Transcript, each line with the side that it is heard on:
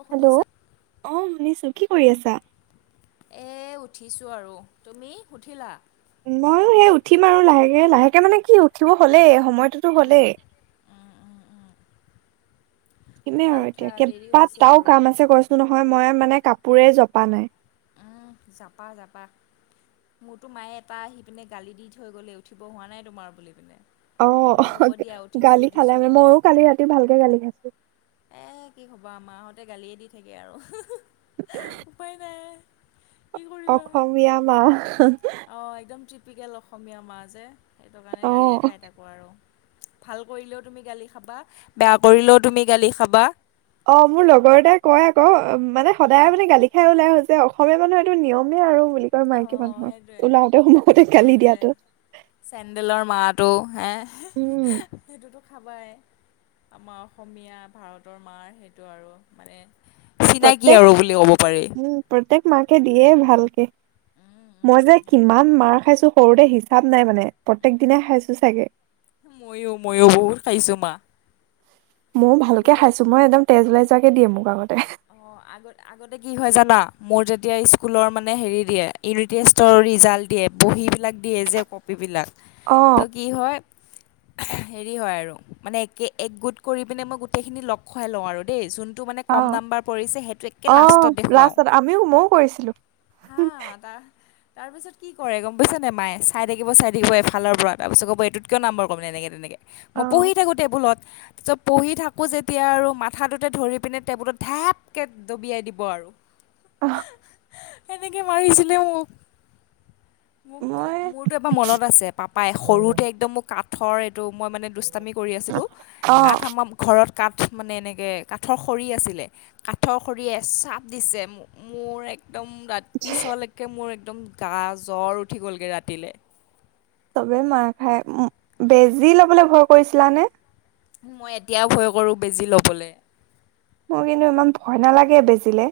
left: অ
right: hello,
left: শুনিছা
right: অ' শুনিছো কি কৰি আছা?
left: এ উঠিছোঁ আৰু, তুমি উঠিলা।
right: ময়ো সেই উঠিম আৰু লাহেকে লাহেকে মানে কি উঠিব হ'লেই, সময়টোতো
left: উম,
right: হ'লেই।
left: উম, উম, উম।
right: উঠিমে
left: উঠা
right: আৰু
left: উঠা
right: এতিয়া
left: দেৰি হৈছে
right: কেবাটাও
left: আৰু
right: কাম আছে কৈছোঁ নহয় মই। মানে কাপোৰে জপা নাই।
left: উম, জাপা জাপা। মোৰতো মায়ে এটা আহি পিনে গালি দি থৈ গ'লেই উঠিব হোৱা নাই তোমাৰ বুলি পিনে।
right: অ'
left: মই বোলো হ'ব দিয়া উঠিছোঁ
right: গালি খালে
left: উঠিছোঁ
right: মানে মইও কালি ৰাতি ভালকে গালি খাইছোঁ।
left: এ কি ক'বা মাহঁতে গালিয়ে দি থাকে আৰু। উপায় নাই
right: অসমীয়া মাঁ।
left: অ' একদম ক্ৰিপিকেল অসমীয়া মাঁ যে, সেইটো কাৰণে গালিয়ে খাই থাকোঁ আৰু। ভাল কৰিলেও তুমি গালি খাবা, বেয়া কৰিলেও তুমি গালি খাবা।
right: অ' মোৰ লগৰ এটাই কয় আকৌ মানে
left: উম,
right: সদায় মানে গালি খাই ওলাই আহিলি যে অসমীয়া মানুহ এইটো নিয়মে আৰু বুলি। কি কয় মাইকী
left: অ'
right: মানুহৰ,
left: সেইটোৱে
right: ওলাওঁতে সোমাওঁতে গালি দিয়াটো।
left: চেন্দেলৰ মাৰটো হে।
right: উম
left: খাবাই, আমাৰ অসমীয়া ভাৰতৰ মাৰ সেইটো আৰু মানে। চিনাকি
right: প্ৰত্যেক,
left: আৰু বুলি ক'ব পাৰি।
right: উম, প্ৰত্যেক মাকে দিয়ে ভাল মই যে
left: সেইটোৱে
right: কিমান মাৰ খাইছো সৰুতে হিচাপ নাই মানে প্ৰত্যেক দিনই খাইছো চাগে।
left: মইওঁ মইওঁ বহুত খাইছো, মা
right: ময়ো ভালকে
left: আগতে
right: খাইছো। মই একদম তেজ ওলাই জোৱাকে দিয়ে মোক আগতে।
left: অ' আগত আগতে কি হয় জানা? মোৰ যেতিয়া স্কুলৰ মানে হেৰি দিয়ে ইউনিট টেষ্টৰ ৰিজাল্ট দিয়ে বহীবিলাক দিয়ে যে কপিবিলাক,
right: অ
left: ত' কি হয় হেৰি হয় আৰু মানে এক একগোট কৰি পিনে মই গোটেইখিনি লগ খুৱাই লওঁ আৰু দেই চোন [unintelligible] মানে কম
right: অ
left: দাম
right: অ' লাষ্টত আমিও মইও কৰিছিলোঁ।
left: হা তাৰ তাৰপিছত কি কৰে গ'ম পাইছেনে মাই চাই থাকিব চাই থাকিব এফালৰ পৰা তাৰপাছত ক'ব এইটোত কিয় নাম্বৰ কমিলে [unintelligible]
right: অ
left: মই পঢ়ি থাকোঁ টেবুলত, তাৰপিছত পঢ়ি থাকোঁ যেতিয়া আৰু মাথাটোতে ধৰি পিনে টেবুলত ঢাপকৈ ডবিয়াই দিব আৰু।
right: অ'।
left: এনেকে মাৰছিলিলে মোক। মোকতো
right: মই
left: মোৰতো এবাৰ মনত আছে। পাপাই সৰুতে একদম মোক কাঠৰ তটো মই মানে দুষ্টামি কৰি আছিলোঁ,
right: অ
left: কাঠ আমাৰ ঘৰত কাঠ মানে এনেকৈ কাঠৰ খৰি আছিলে কাঠৰ খৰিয়ে এচাপ দিছে মোক। মোৰ এক্দম তাত পিছলৈকে মোৰ একদম গা জ্বৰ উঠি গ'লগৈ ৰাতিলৈ।
right: চবে মাৰ খাই, বেজি ল'বলৈ ভয় কৰিছিলানে?
left: মই এতিয়াওঁ ভয় কৰোঁ বেজী ল'বলৈ।
right: মোৰ কিন্তু ইমান ভয় নালাগে বেজীলে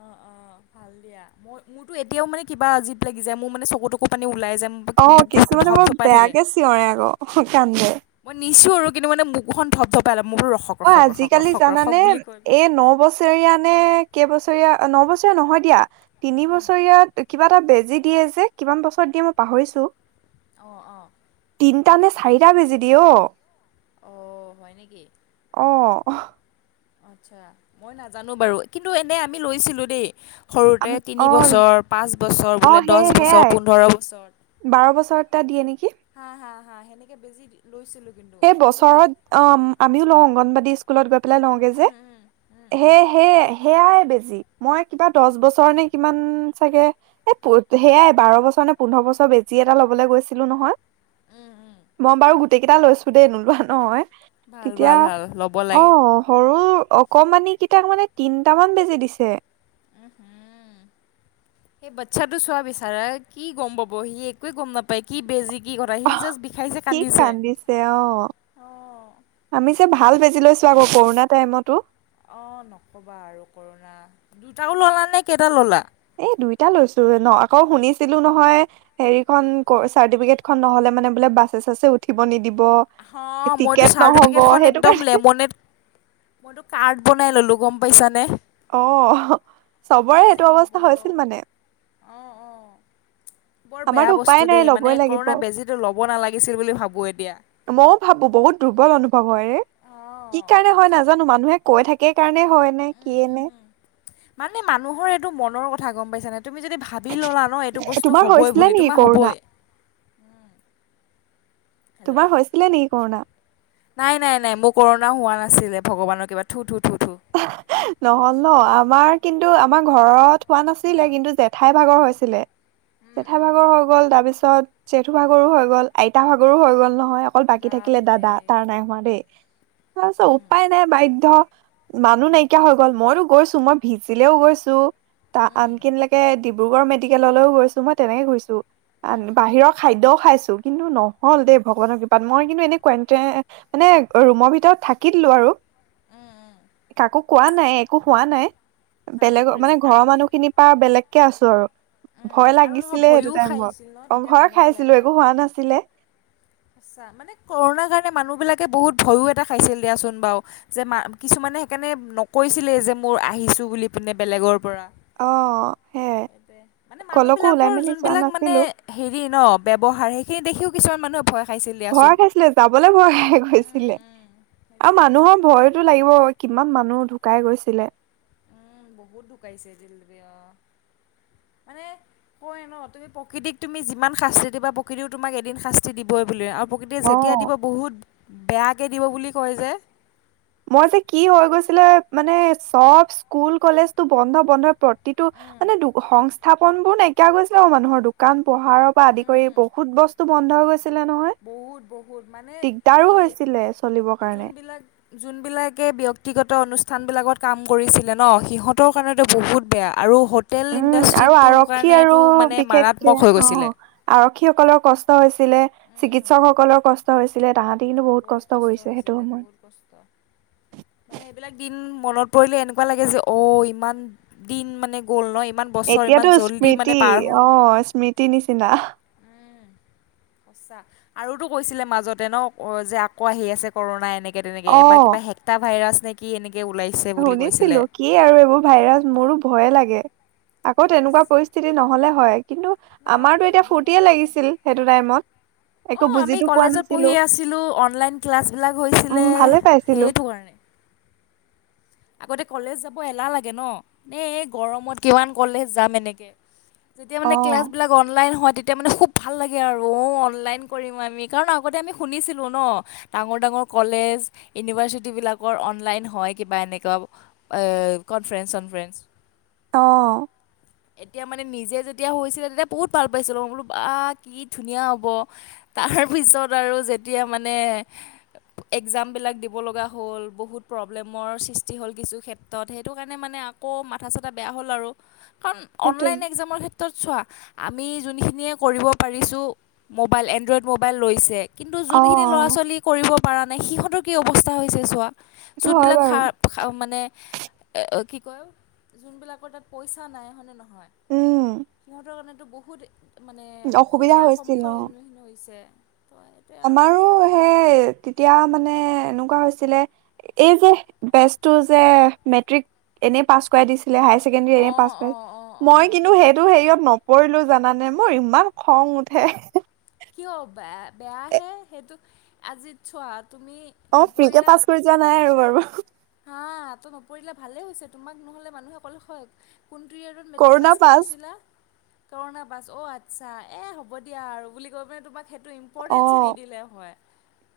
left: অ' অ' ভাল দিয়া, মই মোৰতো এতিয়াও মানে কিবা জীপ লাগি যায়, মোৰ মানে চকু তকু পানী ওলাই যায়,
right: অ
left: মোৰ বুকুটো
right: কিছুমানে বৰ
left: ধপধপাই থাকে,
right: বেয়াকে চিঞৰে আকৌ কান্দে
left: অ' দিছো আৰু কিন্তু মানে বুকুখন ধপধপালে
right: অ' আজিকালি জানানে
left: কৈ পিনে
right: এই ন বছৰীয়া নে কেইবছৰ ৰিয়া, ন বছৰ নহয় দিয়া, তিনি বছৰ কিবা এটা বেজি দিয়ে যে, কিমান বছৰ দিয়ে মই পাঁহৰিছো।
left: অঁ অঁ
right: তিনিটা নে চাৰিটা বেজি দিয়ে অ'।
left: অ' হয় নেকি?
right: অ'
left: আচ্ছা, মই নাজানো বাৰু, কিন্তু এনে আমি লৈছিলো দেই।
right: আম
left: সৰুতে তিনি
right: অ
left: বছৰ পাঁচ বছৰ
right: অ
left: বোলে দহ
right: সেই
left: বছৰ
right: সেয়াই
left: পোন্ধৰ বছৰ
right: বাৰ বছৰত এটা দিয়ে নেকি?
left: হা হা হা সেনেকে বেজি দি লৈছিলোঁ কিন্তু
right: সেই
left: মোকো
right: বছৰত আমিওঁ লওঁ, অংগনবাদী স্কুলত গৈ পেলাই লওঁগে যে।
left: উম উম
right: সে সেয় সেয়াই বেজি। মই কিবা দহ বছৰ নে কিমান চাগে এ সেয়াই বাৰ বছৰ নে পোন্ধৰ বছৰ বেজি এটা ল'বলৈ গৈছিলো নহয়
left: উম
right: মই বাৰু গোটেই কেইটা লৈছো। দেই নোলোৱা নহয,
left: ভাল
right: তেতিয়া
left: ভাল ভাল ল'ব লাগে
right: অ' সৰু অকমানি কিটা মানে তিনটা মান বেজি দিছে।
left: উম হম সেই বাচ্ছাটো চোৱা বিচাৰা, কি গ'ম পাব সি একোৱে গ'ম নাপায় কি বেজি কি কথা সি জাষ্ট বিষাইছে
right: কি কান্দিছে অ'
left: অঁ
right: আমি যে ভাল বেজি [unintelligible] ছো আকৌ কৰোণা টাইমতো।
left: অ', নকবা আৰু কৰোণা। দুটাও ল'লা নে কেইটা ল'লা?।
right: এই দুইটা লৈছো ন আকৌ শুনিছিলো নহয়, হেৰিখন
left: কি?
right: ক-চাৰ্টিফিকেট খন নহ'লে মানে বোলে বাছে চাছে উঠিব নিদিব
left: হা মইতো
right: টিকেট নহ'ব
left: চাৰ্টিফিকেটখন
right: সেইটো কাৰণে
left: একদম লেমনেট মইতো কাৰ্ড বনাই ল'লো গম পাইছানে।
right: অ [inaudible]
left: কি
right: চবৰে
left: যে
right: এইটো
left: হ'ব
right: অৱস্থা হৈছিল মানে।
left: অঁ অঁ বৰ বেয়া
right: আমাৰতো উপায়
left: বস্তু
right: নাই
left: দেই মানে
right: ল'বই লাগিব
left: কৰোণা বেজিতো ল'ব নালাগিছিল বুলি ভাবো এতিয়া।
right: ময়ো ভাবো বহুত দুৰ্বল অনুভৱ হয় ৰে। কি কাৰণে
left: অঁ
right: হয়
left: চব
right: নাজানো, মানুহে কৈ থাকে কাৰণে হয় নে কিয়ে নে
left: মানে মানুহৰ এইটো মনৰ কথা গ'ম পাইছ নে? তুমি যদি ভাবি ল'লা ন, এইটো বস্তু
right: তোমাৰ
left: হ'বই
right: হৈছিলে
left: বুলি
right: নেকি
left: তোমাৰ
right: কৰোণা
left: হ'বই।
right: তোমাৰ
left: হেল্ল'
right: হৈছিলে নেকি কৰোণা
left: নাই নাই নাই মোৰ ক'ৰোণা হোৱা নাই। আছিলে ভগৱানৰ কিবা, থু থু থু
right: নহ'ল ন, আমাৰ কিন্তু আমাৰ ঘৰত হোৱা নাছিলে। কিন্তু জেঠাই ভাগৰ হৈছিলে। জেঠা ভাগৰ হৈ গ'ল, তাৰ পিছত জেঠু ভাগৰো হৈ গ'ল, আইতা ভাগৰো হৈ গ'ল নহয়। অকল বাকী থাকিলে
left: বাপৰে
right: দাদা। তাৰ নাই হোৱা দেই, তাৰপিছত উপায় নাই বাধ্য। মানুহ নাইকিয়া হৈ গ'ল ময়ো গৈছোঁ মই ভিজিলেও গৈছোঁ, তা আনকিনলেকে ডিব্ৰুগড় মেডিকেললৈও গৈছোঁ মই তেনেকে গৈছোঁ, আন-বাহিৰৰ খাদ্যও খাইছোঁ কিন্তু নহ'ল। দেই ভগৱানৰ কৃপাত মই কিন্তু এনে কুৱেন্তে মানে ৰুমৰ ভিতৰত থাকি দিলোঁ আৰু।
left: উম, উম।
right: কাকো কোৱা নাই একো কোৱা নাই,
left: ভাল
right: বেলেগক মানে
left: কৰিছা
right: ঘৰৰ মানুহখিনিৰ পাৰা বেলেগ কে আছোঁ আৰু।
left: উম
right: ভয়
left: আৰু নহয়
right: লাগিছিলে সেইটো
left: ভয়ো
right: টাইমত।
left: খাইছিল ন
right: অ',
left: তেতিয়া
right: ভয় খাইছিলোঁ একো হোৱা নাছিলে।
left: চা মানে কৰণাৰ কাৰণে মানুহবিলাকে বহুত ভয়ো এটা খাইছিল দিয়াচোন বাৰু যে মা কিছুমান মানে সেইকাৰণে নকৈছিলে যে মোৰ আহিছোঁ বুলি পিনে বেলেগৰ পৰা
right: অ', সে
left: মানে মানুহবিলাকৰ
right: যোৱা
left: যোনবিলাক মানে
right: নাছিলো
left: হেৰি ন ব্যৱহাৰ, সেইখিনি দেখিও কিছমান মানুহ ভয় খাইছিল দিয়াচোন
right: ভয় খাইছিলে যাবলৈ ভয় খাই
left: উম
right: গৈছিলে।
left: উম
right: আৰু
left: সেইটোৱে
right: মানুহৰ ভয় টো লাগিব বাৰু, কিমান মানুহ ঢুকাই গৈছিলে।
left: উম বহুত ঢুকাইছে [unintelligible] মানে কয় ন তুমি প্ৰকৃতিক তুমি যিমান শাস্তি দিবা প্ৰকৃতিও তোমাক এদিন শাস্তি দিব বোলে আৰু প্ৰকৃতিয়ে
right: অ
left: যেতিয়া দিব বহুত বেয়াকে দিব বুলি কয় যে।
right: মই যে কি হৈ গৈছিলে মানে চব স্কুল কলেজটো বন্ধ-বন্ধ প্ৰতিটো মানে দু-সংস্থাপনবোৰ নাইকিয়া গৈছিলে মানুহৰ দোকান পোহাৰৰ পৰা আদি কৰি বহুত বস্তু বন্ধ হৈ গৈছ
left: বহুত-বহুত মানে এই,
right: হৈছিলে চলিবৰ কাৰণে।
left: যোনবিলাক-যোনবিলাক কে ব্যক্তিগত অনুষ্ঠান বিলাকত কাম কৰিছিলে ন, সিহঁতৰ কাৰণেটো বহুত বেয়া। আৰু হোটেল
right: উম, আৰু
left: ইণ্ডাষ্ট্ৰিটোৰ
right: আৰক্ষী আৰু
left: কাৰণেতো মানে
right: বিশেষকে
left: মাৰাত্মক হৈ
right: অ',
left: গৈছিলে
right: আৰক্ষী সকলৰ কষ্ট হৈ ছিলে,
left: উম,
right: চিকিৎসকসকলৰ কষ্ট হৈছিলে তাহাত
left: বহুত কষ্ট হৈছিলে বহুত কষ্ট। মানে এইবিলাক দিন মনত পৰিলে এনেকুৱা লাগে যে অ', ইমান দিন মানে গ'ল ন ই
right: এতিয়াতো স্মৃতি অ', স্মৃতি নিচিনা।
left: সঁচা, আৰুটো কৈছিলে মাজতে ন যে আকৌ আহি আছে কৰোণা এনেক এনেকে তেনেকে এবাৰ কিবা হেক্টা ভাইৰাছ নে কি এনেক
right: শুনিছিলোঁ কি আৰু এইবোৰ ভাইৰাছ মোৰোঁ ভয়ে লাগে। আকৌ তেনেকুৱা
left: সঁচা
right: পৰিস্থিতি নহলে হয়। কিন্তু আমাৰটো
left: নালাগে
right: এতিয়া ফূৰ্তিয়ে লাগিছিল সেইটো টাইমত। একো
left: অ', আমি
right: বুজিতো পোৱা
left: কলেজত
right: নাছিলো
left: পঢ়ি আছিলোঁ, অনলাইন ক্লাছবিলাক
right: উম
left: হৈছিলে
right: ভালে পাইছিলো
left: সেইটো কাৰণে। আগতে কলেজ যাব এলাহ লাগে ন, এ-এ গৰমত কিমান কলেজ যাম এনেকে। যেতিয়া
right: অ
left: মানে ক্লাছ বিলাক অনলাইন হয় তেত তেতিয়া মানে খুব ভাল লাগে আৰু অ' অনলাইন কৰিম আমি, কাৰণ আগতে আমি শুনিছিলোঁ ন, ডাঙৰ-ডাঙৰ কলেজ, ইউনিভাৰ্চিটিবিলাকৰ অনলাইন হয় কিবা এনেক [unintelligible] এ কনফ্ৰেঞ্চ চনফ্ৰেঞ্চ
right: অ',
left: এতিয়া মানে নিজে যেতিয়া হৈছিলে তেতিয়া বহুত ভাল পাইছিলোঁ, মই বোলোঁ বা কি ধুনীয়া হ'ব তাৰপিছত আৰু যেতিয়া মানে এক্সামবিলাক দিব লগা হ'ল, বহুত প্ৰব্লেমৰ সৃষ্টি হ'ল কিছু ক্ষেত্ৰত সেইটো কাৰণে মানে আকৌ মাথা চাথা বেয়া হ'ল আৰু, কাৰণ
right: সেইটোৱে
left: অনলাইন এক্সামৰ ক্ষেত্ৰত চোৱা আমি যোনখিনিয়ে কৰিব পাৰিছোঁ, মোবাইল এনড্ৰইড মোবাইল লৈছে। কিন্তু
right: অ
left: যোনখিনি ল'ৰা ছোৱালী কৰিব পৰা নাই সিহঁতৰ কি অৱস্থা হৈছে চোৱা।
right: সেইটো হয়
left: যোনবিলাক
right: বাৰু
left: খা-খাৱ মানে [unintelligible] কি কয় যোনবিলাকৰ তাত পইচা নাইহনে নহয়
right: উম
left: সিহঁতৰ কাৰণে। টো বহুত মানে
right: অসুবিধা
left: অসুবিধাৰ
right: হৈছিল
left: সন্মুখৰ
right: অ
left: সন্মুখীন হৈছে। তো সেইটোৱে আৰু
right: আমাৰো সেই তেতিয়া মানে, তেনেকুৱা হৈছিলে এই যে বেচটো যে মেট্ৰিক এনে পাছ কৰাই দিছিল [inaudible] পাছ
left: অঁ অঁ অঁ
right: মই
left: অঁ
right: কিন্তু সেইটো হেৰিয়ত কৰিলো জানানে মোৰ ইমান খং উঠে।
left: কিয় বেয়া-বেয়াহে সেইটো আজিত চোৱা তুমি
right: অ, ফ্ৰী কেে
left: নপৰিলা
right: পাছ কৰি যোৱা নাই আৰু বাৰু।
left: হা আত নপৰিলে ভালে হৈছে তোমাক নহলে মানুহে অকল হয়, কোনটি এয়াৰত মেট্ৰিক পাছ কৰিছিলা? কৰণা বাছ অ আচ্ছা এ হ'ব দিয়া আৰু বুলি কৈ পানে তোমাক সেইটো
right: অ
left: ইম্পৰ্টেঞ্চ নিদিলে হয়,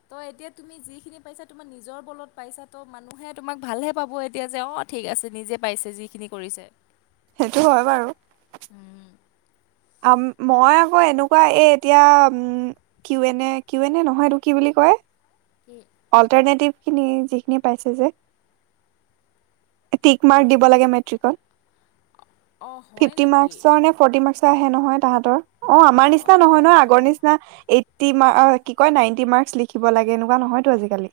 left: ত' এতিয়া তুমি যিখিনি পাইছা তোমাৰ নিজৰ বলত পাইছা ত' মানুহে তোমাক ভালহে পাব এতিয়া যে অ ঠিক আছে নিজে পাইছে যিখিনি কৰিছে।
right: সেইটো হয় বাৰু। আ, মই আকৌ এনেকুৱা এ এতিয়া উম কিউ এনে কিউ এনে নহয়তো কি বুলি [inaudible]
left: কি
right: অল্টাৰটিভ খিনি যিখিনি পছে যে, টিক
left: অল
right: মাৰ্ক দিব লাগে মেট্ৰিকত।
left: অঁ হয়
right: ফিফটি
left: নেকি
right: মাৰ্কৰ নে ফৰ্টি মাৰ্কৰ আহে নহয় তাহতৰ। অ, আমাৰ নিচিনা নহয় নহ আগৰ
left: অঁ।
right: নিচিনা এই [inaudible] কি কয় নাইণ্টি মাৰ্ক লিখিব লাগে এনেকুৱা নহয়তো আজিকালি।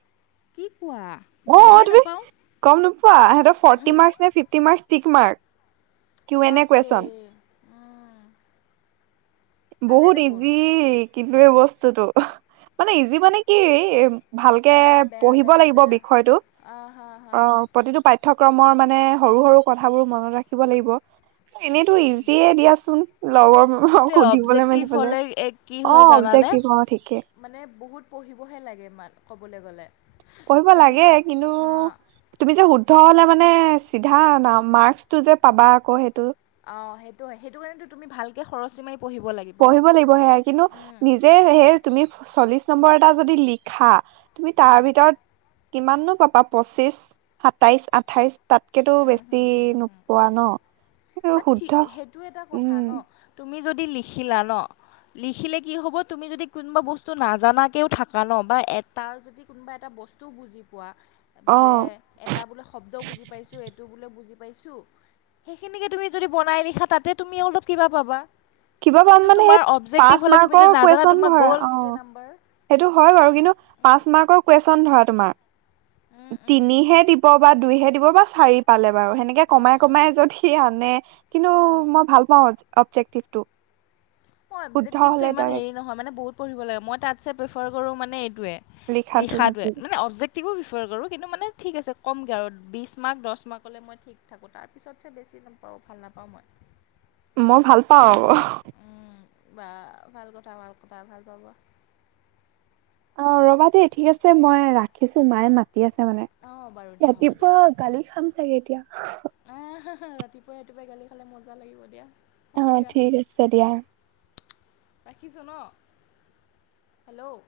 left: কি কোৱা মই
right: অ,
left: গমেই
right: তুমি
left: নাপাওঁ
right: গম নোপোৱা সিহঁতৰ ফৰ্টি
left: উহু।
right: মাৰ্ক ন ফিফটি মাৰ্ক ষ্টিক মাৰ্ক।
left: বাপৰে। উম ভালেই
right: বহুত
left: দেখোন।
right: ইজি কিন্ত এই বস্তুতটো মানে ইজি মানে কি ভালকে
left: বেয়া বেয়া
right: পঢ়িব
left: বেয়া
right: লাগিব
left: বেয়া
right: বিষয়টো
left: অ হা হা
right: অ প্ৰতিটো পাঠ্য় পাঠ্যক্ৰমৰ মানে সৰু সৰু কথাবোৰ মনত ৰাখিব লাগিব এনেইতো ইজিয়ে দিয়াচোন। লগৰ [inaudible]
left: সেইটোৱে অবজেক্টিভ
right: মেলিবলে
left: হলে এক কি
right: অ
left: হয় জানানে?
right: অবজেক্টিভ অ ঠিকে
left: মানে বহুত পঢ়িবহে লাগে ইমান ক'বলৈ গ'লে।
right: পঢ়িব
left: তুমি য
right: লাগে কিন্তু
left: হা
right: তুমি যে শুদ্ধ হলে মানে মানে চিধা ন মাৰ্কচ টো যে পাবা আকৌ সেইটো,
left: অ, সেইটো হয় সেইটো কাৰণেো তুমি ভালকে খৰচী মাৰি পঢ়িব লাগিব
right: পঢ়িব লাগিব সেয়াই কিন্তু
left: উম
right: নিজে সেই তুমি চল্লিশ নম্বৰ এটা যদি লিখা তুমি তাৰ
left: উম
right: ভিতৰত কিমাননো পাবা পঁচিশ সাতাইশ আঠাইশ, তাতকেতো বেছি নোপোৱা ন। এইটো
left: বাট
right: শুদ্ধ
left: সেইটো এটা কথা
right: উম
left: ন তুমি যদি লিখিলা ন, লিখিলে কি হ'ব তুমি যদি কোনোবা বস্তু নাজানাকেও থাককা ন বা এ তাৰ যদি কোনোবা এটা বস্তু বুজি পো
right: অ
left: এটা বো শব্দ বু এইটো বোলে বুজি পাইছো সেইখিনিকে তুমি য বনাই লিখা তাতে তুমি অলপ কিবা পাবা,
right: কিবা পাম
left: কিন্ত
right: মানে সেই
left: তোমাৰ
right: পাঁচ
left: অঞ্জেক্টিব হলে তুমি
right: মাৰ্কৰ
left: য নাজানা
right: কুৱেশচন
left: তোমাৰ
right: ধৰা
left: গ'ল
right: অ
left: গোটে নাম্বাৰ।
right: সেইটো হয় বাৰু কিন্তু পাঁচ মাৰ্কৰ কুৱেশ্বন ধৰা
left: উম উম উম
right: তিনিহে দিব বা দুইহে দিব বা চাৰি পালে, [inaudible] সেনেকে
left: উম
right: কমাই
left: উম
right: কমাই যদি আনে, কিন্তু মই ভাল পাওঁ [inaudible]
left: মই
right: শুদ্ধ
left: অভজেক্টিভটো
right: হলে
left: ইমান
right: ডাইৰেক্ট
left: হেৰী নহয়, মানে বহুত পঢ়িব লাগে মই তাৎসে প্ৰেফাৰ কৰোঁ মানে এই [inaudible] [inaudible]
right: লিখাটো নেকি
left: প্ৰিফাৰ কৰোঁ কিন্তু মানে ঠিক আছে কমগৈ আৰু বিশছ মাৰ্ক দহ মাৰ্কলৈ মই ঠিক থাকোঁ তাৰপিছত বেছি ভাল পাওঁ ভাল নাপাওঁ মই।
right: মই ভাল পাওঁ [inaudible]
left: বা ভাল কথা ভাল কথা ভাল পাব।
right: অ, ৰ'বা দেই ঠিক আছে মই ৰাখিছো, মায়ে মা তি আছে মানে,
left: অঁ বাৰু দিয়া হ'ব দিয়া
right: ৰাতিপুৱা গালি খাম চাগে এতিয়া।
left: আহ, ৰাতিপুৱাই-ৰাতিপুৱাই গালি খালে মজা লাগিব দিয়া।
right: অ,
left: হ'ব দিয়া
right: ঠিক আছে দিয়া।
left: ৰাখিছোঁ ন? হেল্ল'